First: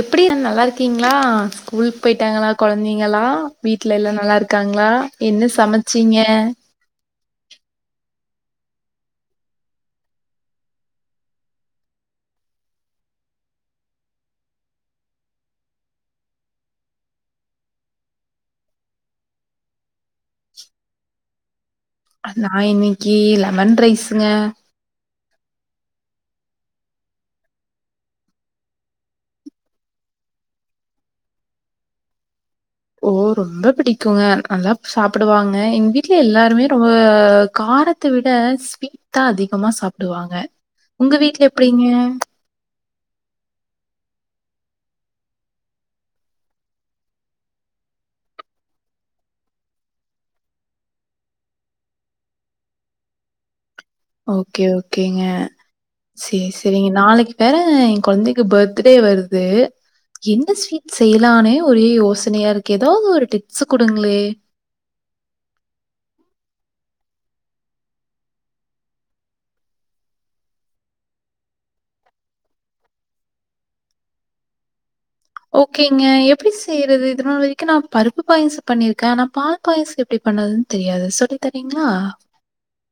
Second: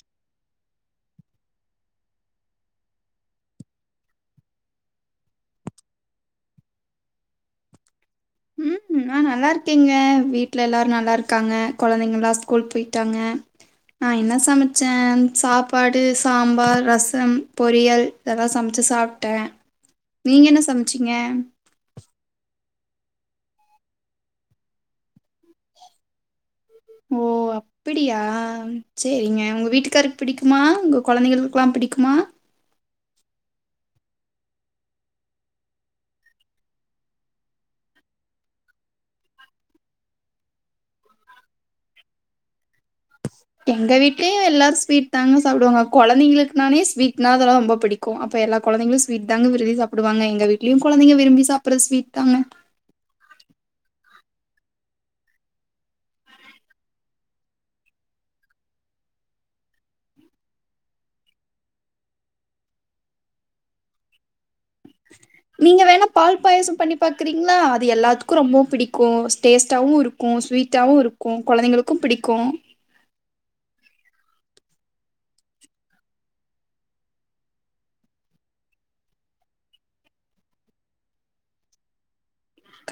எப்டின்னா நல்லாருக்கீங்களா ஸ்கூலுக் போயிட்டாங்களா கொழந்தைங்களா வீட்ல எல்லா நல்லாருக்காங்களா என்ன சமச்சீங்க நா நல்லா இருக்கேங்க வீட்ல எல்லாரு நல்லா இருக்காங்க கொழந்தைங்கல்லா ஸ்கூல் போயிட்டாங்க நான் என்ன சமச்சேன் சாப்பாடு சாம்பார் ரசம் பொரியல் இதெல்லாம் சமச்சு சாப்டேன் நீங்க என்ன சமச்சீங்க நான் இன்னைக்கு லெமன் ரைஸுங்க ஓ ஆ அப்டியா சேரிங்க உங்க வீட்டுக்காருக்கு பிடிக்குமா உங்க கொழந்தைகளுக்குலாம் புடிக்குமா ஓ ரொம்ப புடிக்குங்க நல்லா சாப்பிடுவாங்க எங்க வீட்ல எல்லாருமே ரொம்ப கார த்த விட ஸ்வீட் தா அதிகமா சாப்பிடுவாங்க உங்க வீட்ல எப்படிங்க [inaudible] எங்க வீட்லயு எல்லார ஸ்வீட் தாங்க சாப்டுவாங்க கொழந்தைங்களுக்கு நாளே ஸ்வீட்னா அதெல்லாம் ரொம்ப புடிக் கும் அப்ப எல்லா குழந்தைகளும் ஸ்வீட் தாங்க விரும்பி சாப்படுவாங்க எங்க வீட்லயு குழந்தைங்க விரும்பி சாப்பிடறது ஸ்வீட் தாங்க ஓகே ஓகேங்க சேரி சேரிங்க நாளைக்கு வேற என் குழந்தைக்கு பர்த்டே வருது எந்த ஸ்வீட் செய்யலானே ஒரே யோசனையா இருக்கு ஏதாவது ஒரு டிப்ஸ் கொடுங்களே [inaudible] நீங்க வேணா பால் பாயசம் பண்ணி பாக்றீங்களா அது எல்லாத்துக்கும் ரொம்ப பிடிக்கும் டேஸ்ட்டாவும் இரு க்கும் ஸ்வீட்டாவு இருக்கு கொழந்தைங்களுக்கு பிடிக்கு ஓகேங்க எப்டி செய்றது இதுநாள் வரைக்கு நா பருப்பு பாயசோ பண்ணிருக்கே ஆனா பால் பாயாசோ எப்டி பண்ணதுன் தெரியாது சொல்லி தரீங்களா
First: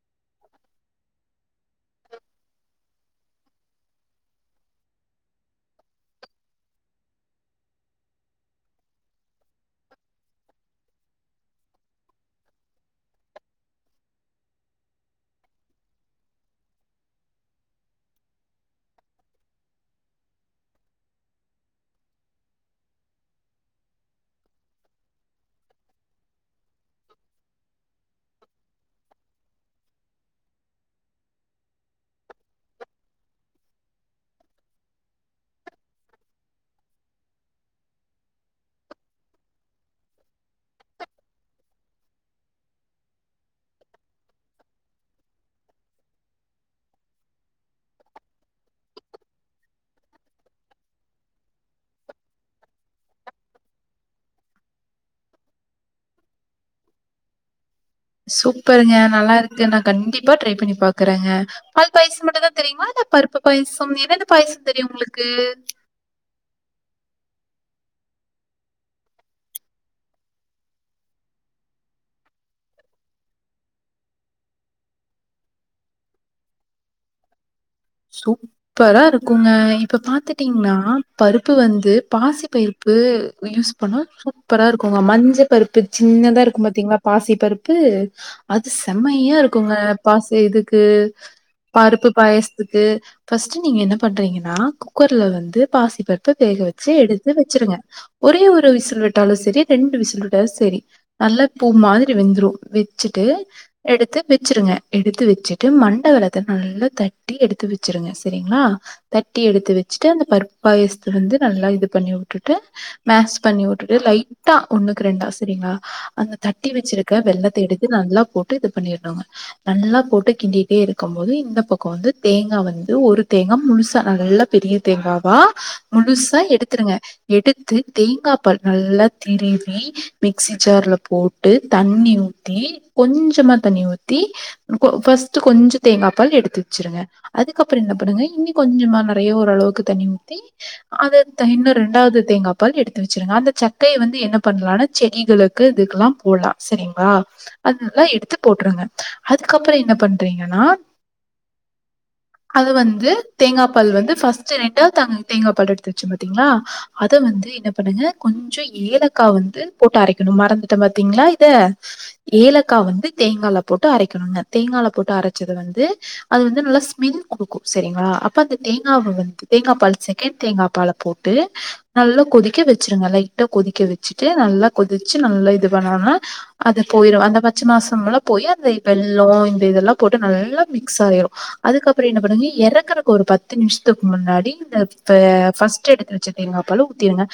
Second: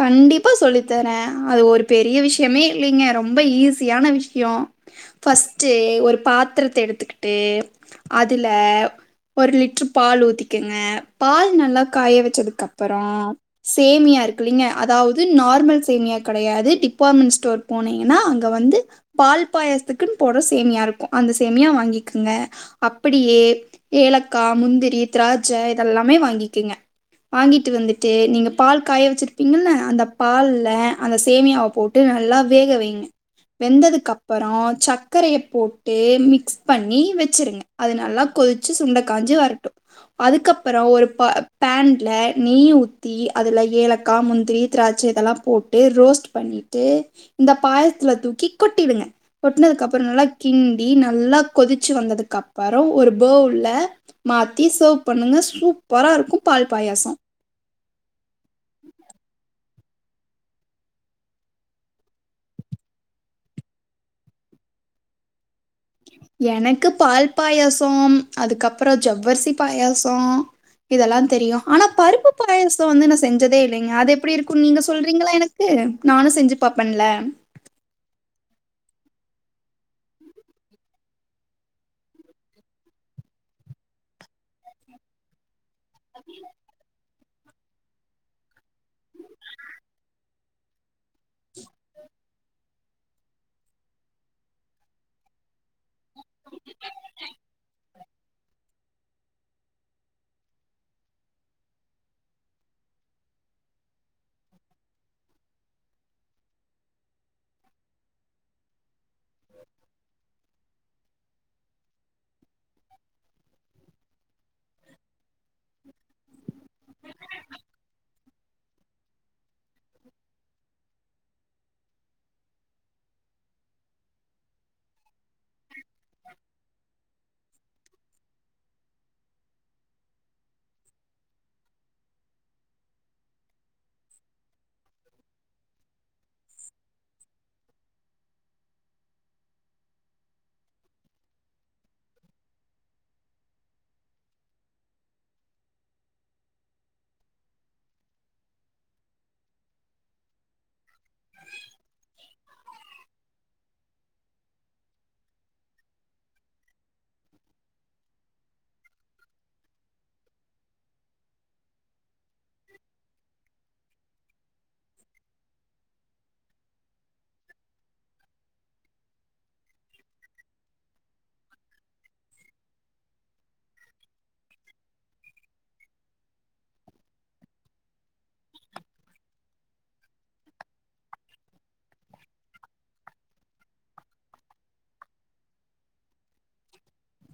கண்டிப்பா சொல்லி தர அது ஒரு பெரிய விஷயமே இல்லைங்க ரொம்ப ஈஸியான விஷயோ ஃபஸ்டு ஒரு பாத்திரத்த எடுத்துக்கிட்டு அதுல ஒரு லிட்ரு பால் ஊத்திக்கங்க பால் நல்லா காய வச்சதுக்கப்பறோ சேமியா இருக் குல்லிங்க அதாவது நார்மல் சேமையா கெடையாது டிபார்ட்மெண்ட் ஸ்டோர் போனீங்கன்னா அங்க வந்து பால் பாயசத்துக்குன்னு போடுற சேமியா இருக்கு அந்த சேமியா வாங்கிக்குங்க அப்படியே ஏலக்கா முந்திரி திராஜ இதெல்லாமே வாங்கிக்கங்க வாங்கிட்டு வந்துட்டு நீங்க பால் காய வச்சிரு ப்பீங்கள அந்த பால்ல அந்த சேமியாவ போட்டு நல்லா வேக வைங்க வெந்ததுக்கப்புறோ சக்கரைய போட்டு மிக்ஸ் பண்ணி வச்சுருங்க அது நல்லா கொதிச்சு சுண்ட காஞ்சு வரட்டு அதுக்கப்புறோ ஒரு பா பாண்ட்ல நெய் ஊத்தி அதுல ஏல க்கா முந்திரி திராட்சை இதெல்லாம் போட்டு ரோஸ்ட் பண்ணிட்டு இந்த பாயசத்துல தூக்கி கொட்டிடுங்க கொட்டுனதுக்கு அப்புறோ நல்லா கிண்டி நல்லா கொதிச்சு வந்ததுக்கு அப்பறோ ஒரு பவுல்ல மாத்தி சர்வ் பண்ணுங்க சூப்பரா இருக்கு பால் பாயாசம் சூப்பருங்க நல்லா இருக்கு நா கண்டிப்பா ட்ரை பண்ணி பாக்குறேங்க பால் பாயசம் மட்டுதா தெரியுங்களா இல்ல பருப்பு பாயசம் என்னெந்த பாயசம் தெரியும் உங்களுக்கு எனக்கு பால் பாயாசோம் அதுக்கப்றோ ஜவ்வரிசி பாயாசோ இதெல்லா தெரியு ஆனா பருப்பு பாயசம் வந்து நான் செஞ்சதே இல்லங்க அது எப்படி இருக்கும் நீங்க சொல்றீங்களா எனக் கு நானு செஞ்சு பாப்பேன்ல சூப்பரா இருக்குங்க இப்ப பாத்துட்டீங்கன்னா பருப்பு வந்து பாசி பயிர் ப்பு யூஸ் பண்ணா சூப்பரா இருக்குங்க மஞ்ச பருப்பு சின்னதா இருக்கும் பாத்தீங்களா பாசி பருப்பு அது செம்மையா இருக்குங்க பாசி இதுக்கு பருப்பு பாயசத்துக்கு பஸ்ட்டு நீங்க என்ன பண்றீங்கன்னா குக்கர்ல வந்து பாசி பருப்ப வேக வச்சு எடுத்து வெச்சிருங்க ஒரே ஒரு விசில் விட்டாலு செரி ரெண்டு விசில் விட்டாலும் சேரி நல்ல பூ மாதிரி வெந்துரும் வெச்சுட்டு எடுத்து வெச்சிருங்க எடுத்து வெச்சுட்டு மண்ட வெள்ளத்த நல்லா தட் ட்டி எடுத்து வெச்சிருங்க சரிங்களா தட்டி எடுத்து வச்சுட்டு அந்த பருப்பு பாயசத்த வந்து நல்லா இது பண்ணி விட்டுட்டு மேஸ் பண்ணி விட்டுட்டு லைட்டா ஒண்ணுக்கு ரெண்டா சரிங்களா அந்த தட்டி வெச்சிருக்க வெல்லத்த இடித்து நல்லா போட்டு இது பண்ணீருனுங்க நல்லா போட்டு கிண்டிட்டே இருக்கம் போது இந்த பக்கோ வந்து தேங்கா வந்து ஒரு தேங்கா முழுசா நல்லா பெரிய தேங்காவா முழுசா எடுத்துருங்க எடுத்து தேங்கா பால் நல்லா திருவி மிக்சி ஜார்ல போட்டு தண்ணி ஊத்தி கொஞ்சமா தண்ணி ஊத்தி அப்போ ஃபஸ்ட்டு கொஞ்சோ தேங்காப்பால் எடுத்து வச்சிருங்க அதுக்கப்பறோ என்ன பண்ணுங்க இன்னி கொஞ்சமா நறைய ஓரளவுக்கு தண்ணி ஊத்தி அததே இன்னு ரெண்டாவது தேங்கா பால் எடுத்து வச்சிருங்க அந்த சக்கய வந்து என்ன பண்ணலானா செடிகளுக் க்கு இதுக்குல்லா போட்லா சரிங்ளா அதுதா எடுத்து போட்ருங்க அதுக்கப்புறோ என்ன பண்றீங்கன்னா அது வந்து தேங்கா பால் வந்து ஃபஸ்ட்டு ரெண்டாது தேங்கா பால் எடுத்து வச்சே பாத்தீங்களா அத வந்து என்ன பண்ணுங்க கொஞ்சோ ஏலக்கா வந்து போட்டு அரைக்கணு மறந்துட்டன் பாாத்தீங்ளா இத ஏலக்கா வந்து தேங்கால போட்டு அரைக்கணுங்க தேங்கால போட்டு அரச்சத வந்து அது வந்து நல்லா ஸ்மெல் குடுக்கூ சரிங்களா அப்போ அந்த தேங்காவ வந்து தேங்கா பால் செகண்ட் தேங்கா பால போட்டு நல்லா கொதிக்க வச்சிருங்க லைட்டா கொதிக்க வெச்சுட்டு நல்லா கொதிச்சு நல்லா இது பண்ணோனா அது போயிரு அந்த பச்சை மாசம்ல போய் அந்த வெள்ளோ இந்த இதெல்லாம் போட்டு நல்லா மிக ஸ் ஆயிரு அதுக்கப்பறோ என்ன பண்ணுங்க எறக்குறக்கு ஒரு பத்து நிமிஷத்துக்கு முன்னாடி இந்த ஃபஸ்டு எடுத்து வச்ச தேங்காப்பாலு ஊத்திருங்க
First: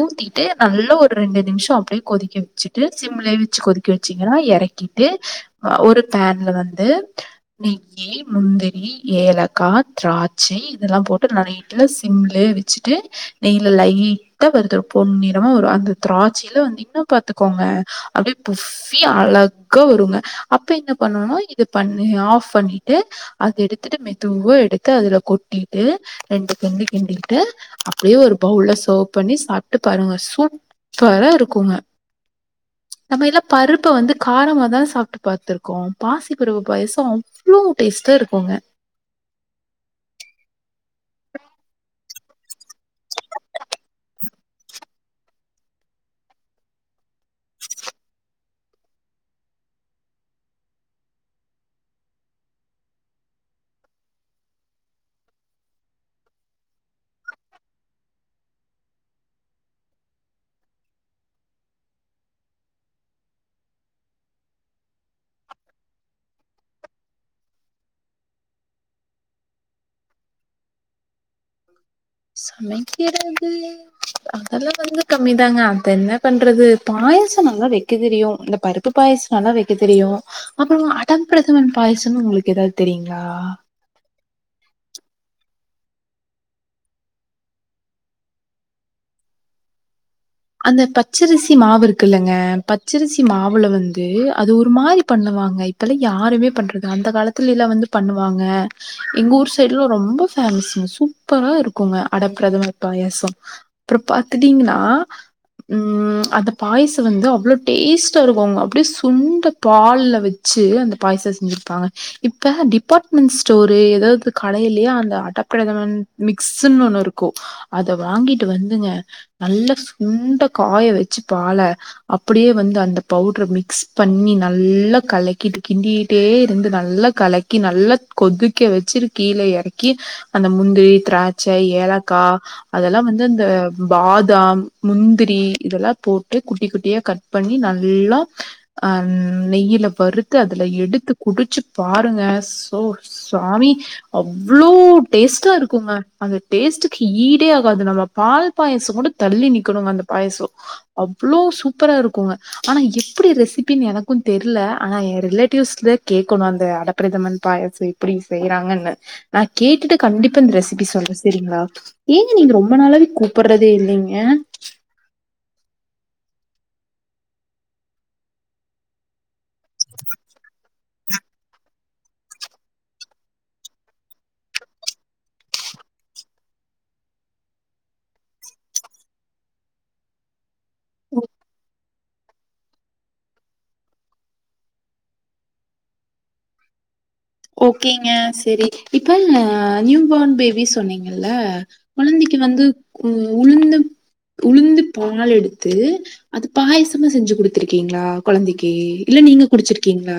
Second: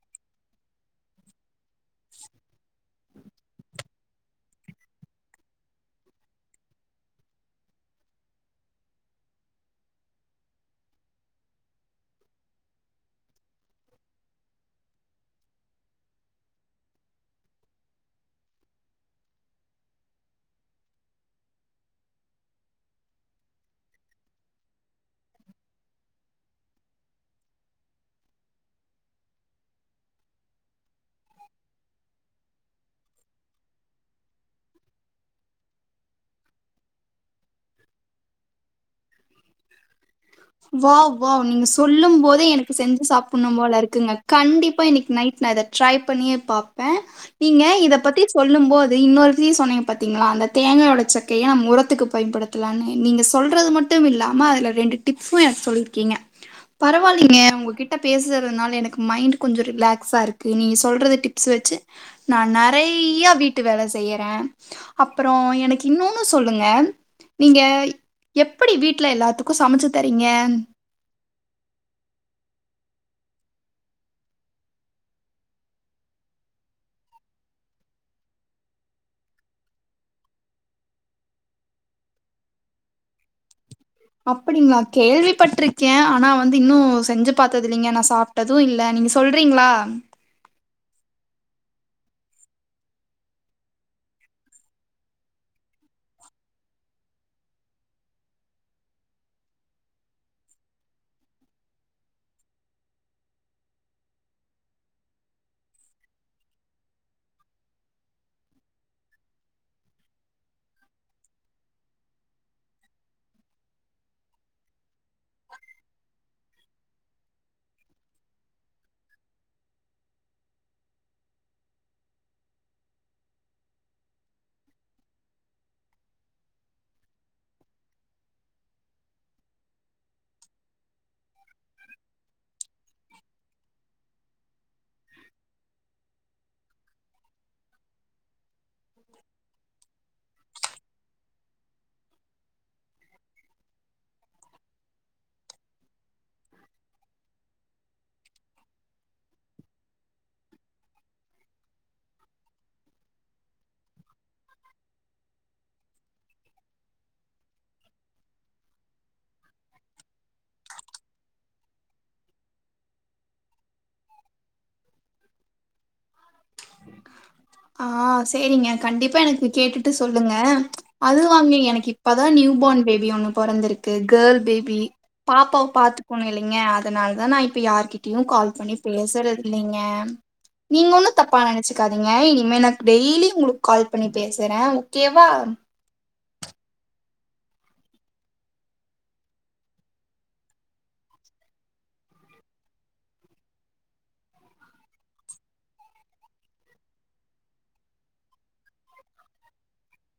ஊத்திட்டு நல்ல ஒரு ரெண்டு நிமிஷ அப்டியே கொதிக்க வச்சுட்டு சிம்லயே வச்சு கொதிக் க்க வச்சிங்கன்னா எறக்கிட்டு ஒரு ஃபேன்ல வந்து ளி முந்திரி ஏலக்கா திராட்சை இதெல்லா போட்டு நல்லா சிம்லே வச்சுட்டு நெய்ல லைட்டா வருத்து ஒரு பொண்ணிறமா வரு அந்த திராட்சைல வந்து இன்னு பாத்துக்கோங்க அப்டியே புஃப்பி அழகா வருங்க அப்ப என்ன பண்ணனு இது பண்ணி ஆஃப் பண்ணி ட்டு அத எடுத்துட்டு மெதுவா எடுத்து அதுல கொட்டிட்டு ரெண்டு கிண்டு கிண்டிக்கிட்டு அப்டியே ஒரு பவுல்ல சர்வ் பண்ணி சாப்ட்டு பாருங்க சூப் பரா இருக்குங்க நம்ம எல்லா பருப்ப வந்து காரமா தான சாப்ட்டு பாத்திருக்கோ பாசி பருப்பு பாயாசோ அவ்ளோ டேஸ்ட்டா இருக்குங்க வாவ் வாவ் நீங்க சொல்லும் போதே எனக்கு செஞ்சு சாப்பட்ணு போல இருக்குங்க கண்டிப்பா இன்னைக் நைட் நா இத ட்ரை பண்ணியே பாப்பே நீங்க இத பத்தி சொல்லும் போது இன்னொருத்தி சொன்னீங்க பாத்தீங்ளா அந்த தேங்கா ஓடச் சக்கைய நம்ம உரத்துக்கு பயன்படுத் த்லானு நீங்க சொல்றது மட்டுமில்லாம அதுல ரெண்டு டிப்பு எனக்கு சொல்லீருக்கீங்க பரவால்லீங்க உங்ககிட்ட பேசுறதுனால எனக்கு மைண்ட் கொஞ்சோ ரிலாக்ஸா இருக்கு நீங்க சொல்றது டிப் ஸ் வச்சு நா நெறைய்யா வீட்டு வேல செய்யறே அப்பறோ எனக்கு இன்னோன்னு சொல்லுங்க நீங்க எப்பிடி வீட் ல எல்லாத்துக்கு சமச்சு தரீங்க சமைக்கிறது அதெல்லா வந்து கம்மிதாங்க அத என்ன பண்றது பாயாசோ நல்லா வைக்க தெரியு இந்த பருப் பு பாயசோ நல்லா வைக்க தெரியு அப்றோ அடம்ப்ரதமன் பாயசன்னு உங்களுக்கு எதாது தெரியுங்ளா அப்டிங்ளா கேள்விப்பட்டிருக்கே ஆனா வந்து இன்னு செஞ்சு பாத்ததில்லைங்க நா சாப் டதூ இல்ல நீங்க சொல்றீங்ளா அந்த பச்சரிசி மாவு இருக்குல்லங்க பச்சரிசி மாவுல வந்து அது ஒரு மாரி பண்ணுவாங்க இப்பல்லா யாருமே பண்றதில்ல அந்த காலத்துல எல்லா வந்து பண்ணுவாங்க எங்க ஊர் சைடுலா ரொம்ப ஃபேமஸுங்க சூப்பரா இருக்குங்க அடப்ரதமர் பாயாசோ அப்றோ பாத்துட்டீங்ன்னா ம் அந்த பாயசோ வந்து அவ்ளோ டேஸ்டா இருக்குங்க அப்டே சுண்ட பால்ல வச் சு அந்த பாயச செஞ்சிருப்பாங்க இப்ப டிபாட்மெண்ட் ஸ்டோரு எதாது கடைலயே அந்த அடப்ரதமன் மிக்ஸுன் ஒண்ணு இருக்கு அத வாங்கிட்டு வந்துங்க நல்ல சுண்ட காய வச்சு பால அப்டியே வந்து அந்த பவுட்ர மிக்ஸ் பண்ணி நல்லா கலக்கிட்டு கிண்டிட்டே இருந்து நல்லா கலக்கி நல்லா கொதிக்க வச்சுரு கீழ எறக்கி அந்த முந்திரி த்ராட்சை ஏலக்கா அதெலா வந்து இந்த பாதாம் முந்திரி இதலா போட்டு குட்டி குட்டியா கட் பண்ணி நல்லா அ நெயில வறுத்து அதுல எடுத்து குடிச்சு பாருங்க சோ சுவாமி அவ்ளோ டேஸ்ட்டா இருக்குங்க அந்த டேஸ்டுக்கு ஈடே ஆகாது நம்ம பால் பாயசங் கூட தள்ளி நிக்கணுங்க அந்த பாயச அவ்ளோ சூப்பரா இருக்குங்க ஆனா எப்பிடி ரெசிபின்னு எனக்கு தெர்ல ஆனா ஏ ரிலேட்டிவ்ஸ்த கேக்கணு அந்த அடப்பிரேதமன் பாயஸ வீட் இப்பிடி செய்றாங்கன்னு நா கேட்டுட்டு கண்டிப்பா இந்த ரெசிபி சொல்றே செரிங்ளா ஏங்க நீங்க ரொம்ப நாளாவே கூப்பர்றதே இல்லிங்க ஆ சேரிங்க கண்டிப்பா எனக்கு கேட்டுட்டு சொல்லுங்க அது தாங்க எனக்கு இப்பதா நியூ பான் பேபி ஒன்னு பொறந்திருக்கு கேள் பேபி பாப்பாவ பாத்துக்கோணு இல்லீங்க அதனால்தா நா இப்ப யார்கிட்டியு கால் பண்ணி பேசறதில்லீங்க நீங்க ஒன்னு தப்பா நெனச்சுக்காதீங்க இனிமே நா டெய்லி உங்களுக் கால் பண்ணி பேசறே ஓகேவா ஓகேங்க செரி இப்ப நியூ பான் பேபி சொன்னீங்கல்ல கொழந்தைக் வந்து கு உளுந்து உளுந்து பால் எடுத்து அது பாயசமா செஞ்சு குடுத்துருக்கீங்ளா கொழந்தைக்கு இல்ல நீங்க குடிச்சிருக்கீங்ளா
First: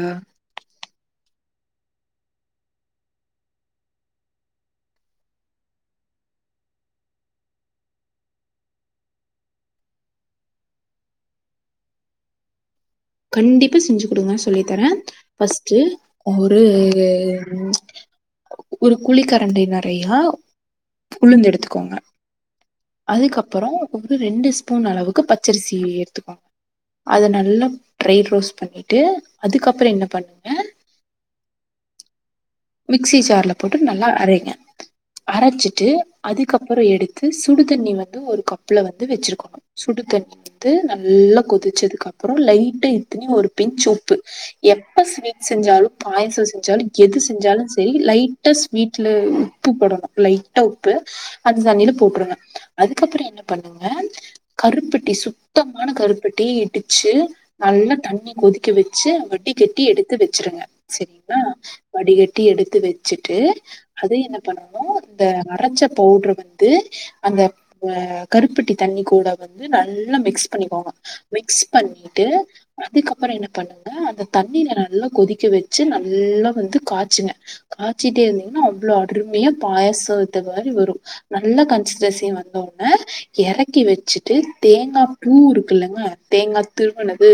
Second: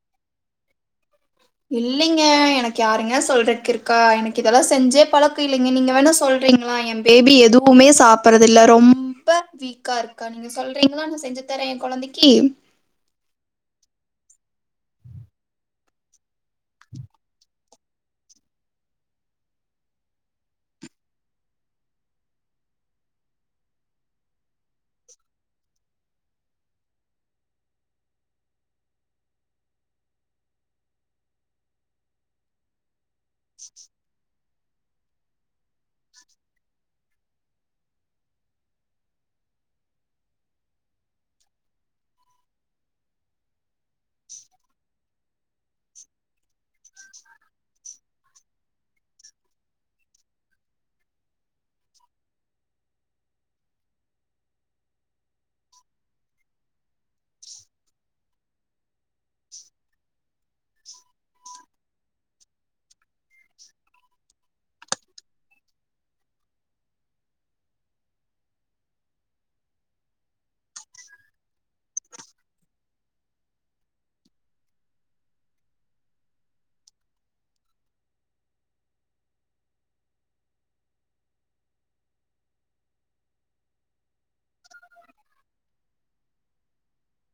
இல்லைங்க எனக் யாருங்க சொல்றக்கிருக்கா எனக்கு இதெல்லா செஞ்சே பழக்கோ இல்லைங்க நீங்க வேணா சொல்றீங்களா எம் பேபி எதுவ்மே சாப்பட்றதில்ல ரொம்ப வீக்கா இருக்கா நீங்க சொல்றீங்ளா நா செஞ்சு தர எ கொழந்தைக்கி கண்டிப்பா செஞ்சு குடுங்க சொல்லித்தரே ஃபஸ்ட்டு ஒரு ம் ஒரு குழிக்கரண்டி நெறையா உளுந்தெடுத்துக்கோங்க அதுக்கப்பறோ ஒரு ரெண்டு ஸ்பூன் அளவுக்கு பச்சரிசி எடுத்துக்கோங் அத நல்லா ட்ரை ரோஸ்ட் பண்ணீட்டு அதுக்கப்பறோ என்ன பண்ணுங்க மிக்சி ஜார்ல போட்டு நல்லா அரைங்க அரச்சிட்டு அதுக்கப்பறோ எடுத்து சுடு தண்ணி வந்து ஒரு கப்புல வந்து வெச்சிருக்கோணு சுடுதண்ணி ஊத்து நல்லா கொதிச்சதுக்கப்பறோ லைட்டா இத்தினி ஒரு பின்ச் உப்பு எப்ப ஸ்வீட் செஞ்சாலு பாயச செஞ்சாலு எது செ ஞ்சாலு செரி லைட்டா ஸ்வீட்ல உப்பு போடணு லைட்டா உப்பு அந்த தண்ணீல போட்ருங்க அதுக்கப்பறோ என்ன பண்ணுங்க கருப்பட்டி சுத்தமான கருப்பட்டிய இடிச்சு நல்லா தண்ணி கொதிக்க வெச்சு வடிகட்டி எடுத்து வெச்சிருங்க செரிங்ளா வடிகட்டி எடுத்து வெச்சிட்டு அது என்ன பண்ணனு இந்த அரச்ச பவுட்ரு வந்து அந்த அ கருப்பட்டி தண்ணி கூட வந்து நல்லா மிக்ஸ் பண்ணிக்கோங்க மிக்ஸ் பண்ணீட்டு அதுக்கப்பறோ என்ன பண்ணுங்க அந்த தண்ணீல நல்லா கொதிக்க வெச்சு நல்லா வந்து காச்சுங்க காச்சிட்டே இருந்தீங்னா அவ்ளோ அருமையா பாயசோ இது மாரி வரு நல்லா கன்சிஸ்டஸி வந்த உட்னே எறக்கி வெச்சிட்டு தேங்கா பூ இருக்குல்லங்க தேங்கா திருவுனது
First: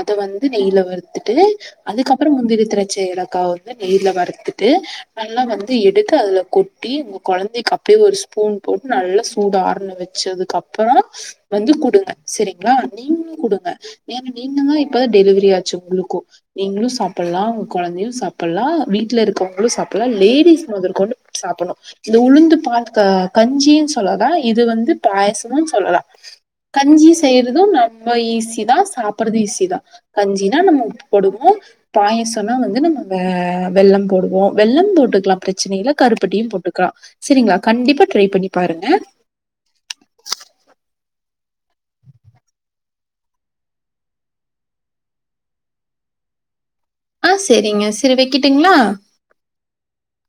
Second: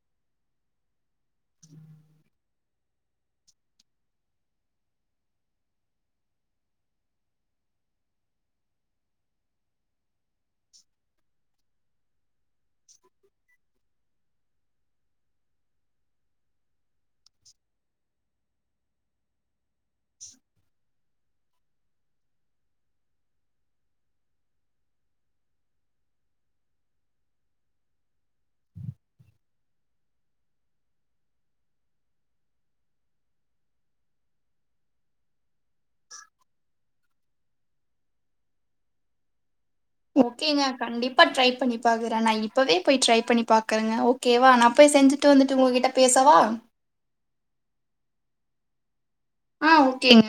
அத வந்து நெய்ல வறுத்துட்டு அதுக்கப்பறோ முந்திரி, திராச்ச, ஏலக்கா அத நெய்ல வறுத்துட்டு நல்லா வந்து எடுத்து அதுல கொட்டி உங்க கொழந்தைக் அப்டியே ஒரு ஸ்பூன் போட்டு நல்லா சூடாற்ன வெச் சதுக்கப்பறோ வந்து குடுங்க செரிங்ளா நீங்களு குடுங்க ஏங்க நீங்கதா இப் பதா டெலிவெரி ஆச்சு உங்களுக்கு நீங்ளு சாப்பட்லா உங்க கொழந்தையு சாப் பல்லா வீட்ல இருக்கவுங்ளு சாப்பட்லா லேடிஸ் மொதற்கொண்டு சாப்பட்ணு இந்த உளுந்துப் பால் க கஞ்சின் சொல்லாத இது வந்து பாயசமு சொல்லலா கஞ்சி செய்யறது ரொம்ப ஈசிதா சாப்பட்றது ஈசிதா கஞ்சினா நம்ம உப்பு போடுவோ பாயசோன்னா வந்து நம்ம வ வெல்லம் போடுவோ வெல்லம் போட்டுக்லா பிரச்சனையில்ல கருப்பட்டியு போட்டுக்லா சரிங்களா கண்டிப்பா ட்ரை பண்ணி பாருங்க ஓகேங்க கண்டிப்பா ட்ரை பண்ணி பாக்கறே நா இப்பவே போய் ட்ரை பண்ணி பாக்கறங்க ஓ கேவா நா போய் செஞ்சிட்டு வந்துட்டு உங்ககிட்ட பேசவா ஆ செரிங்க செரி வெக்கட்டுங்ளா ஆ ஓகேங்க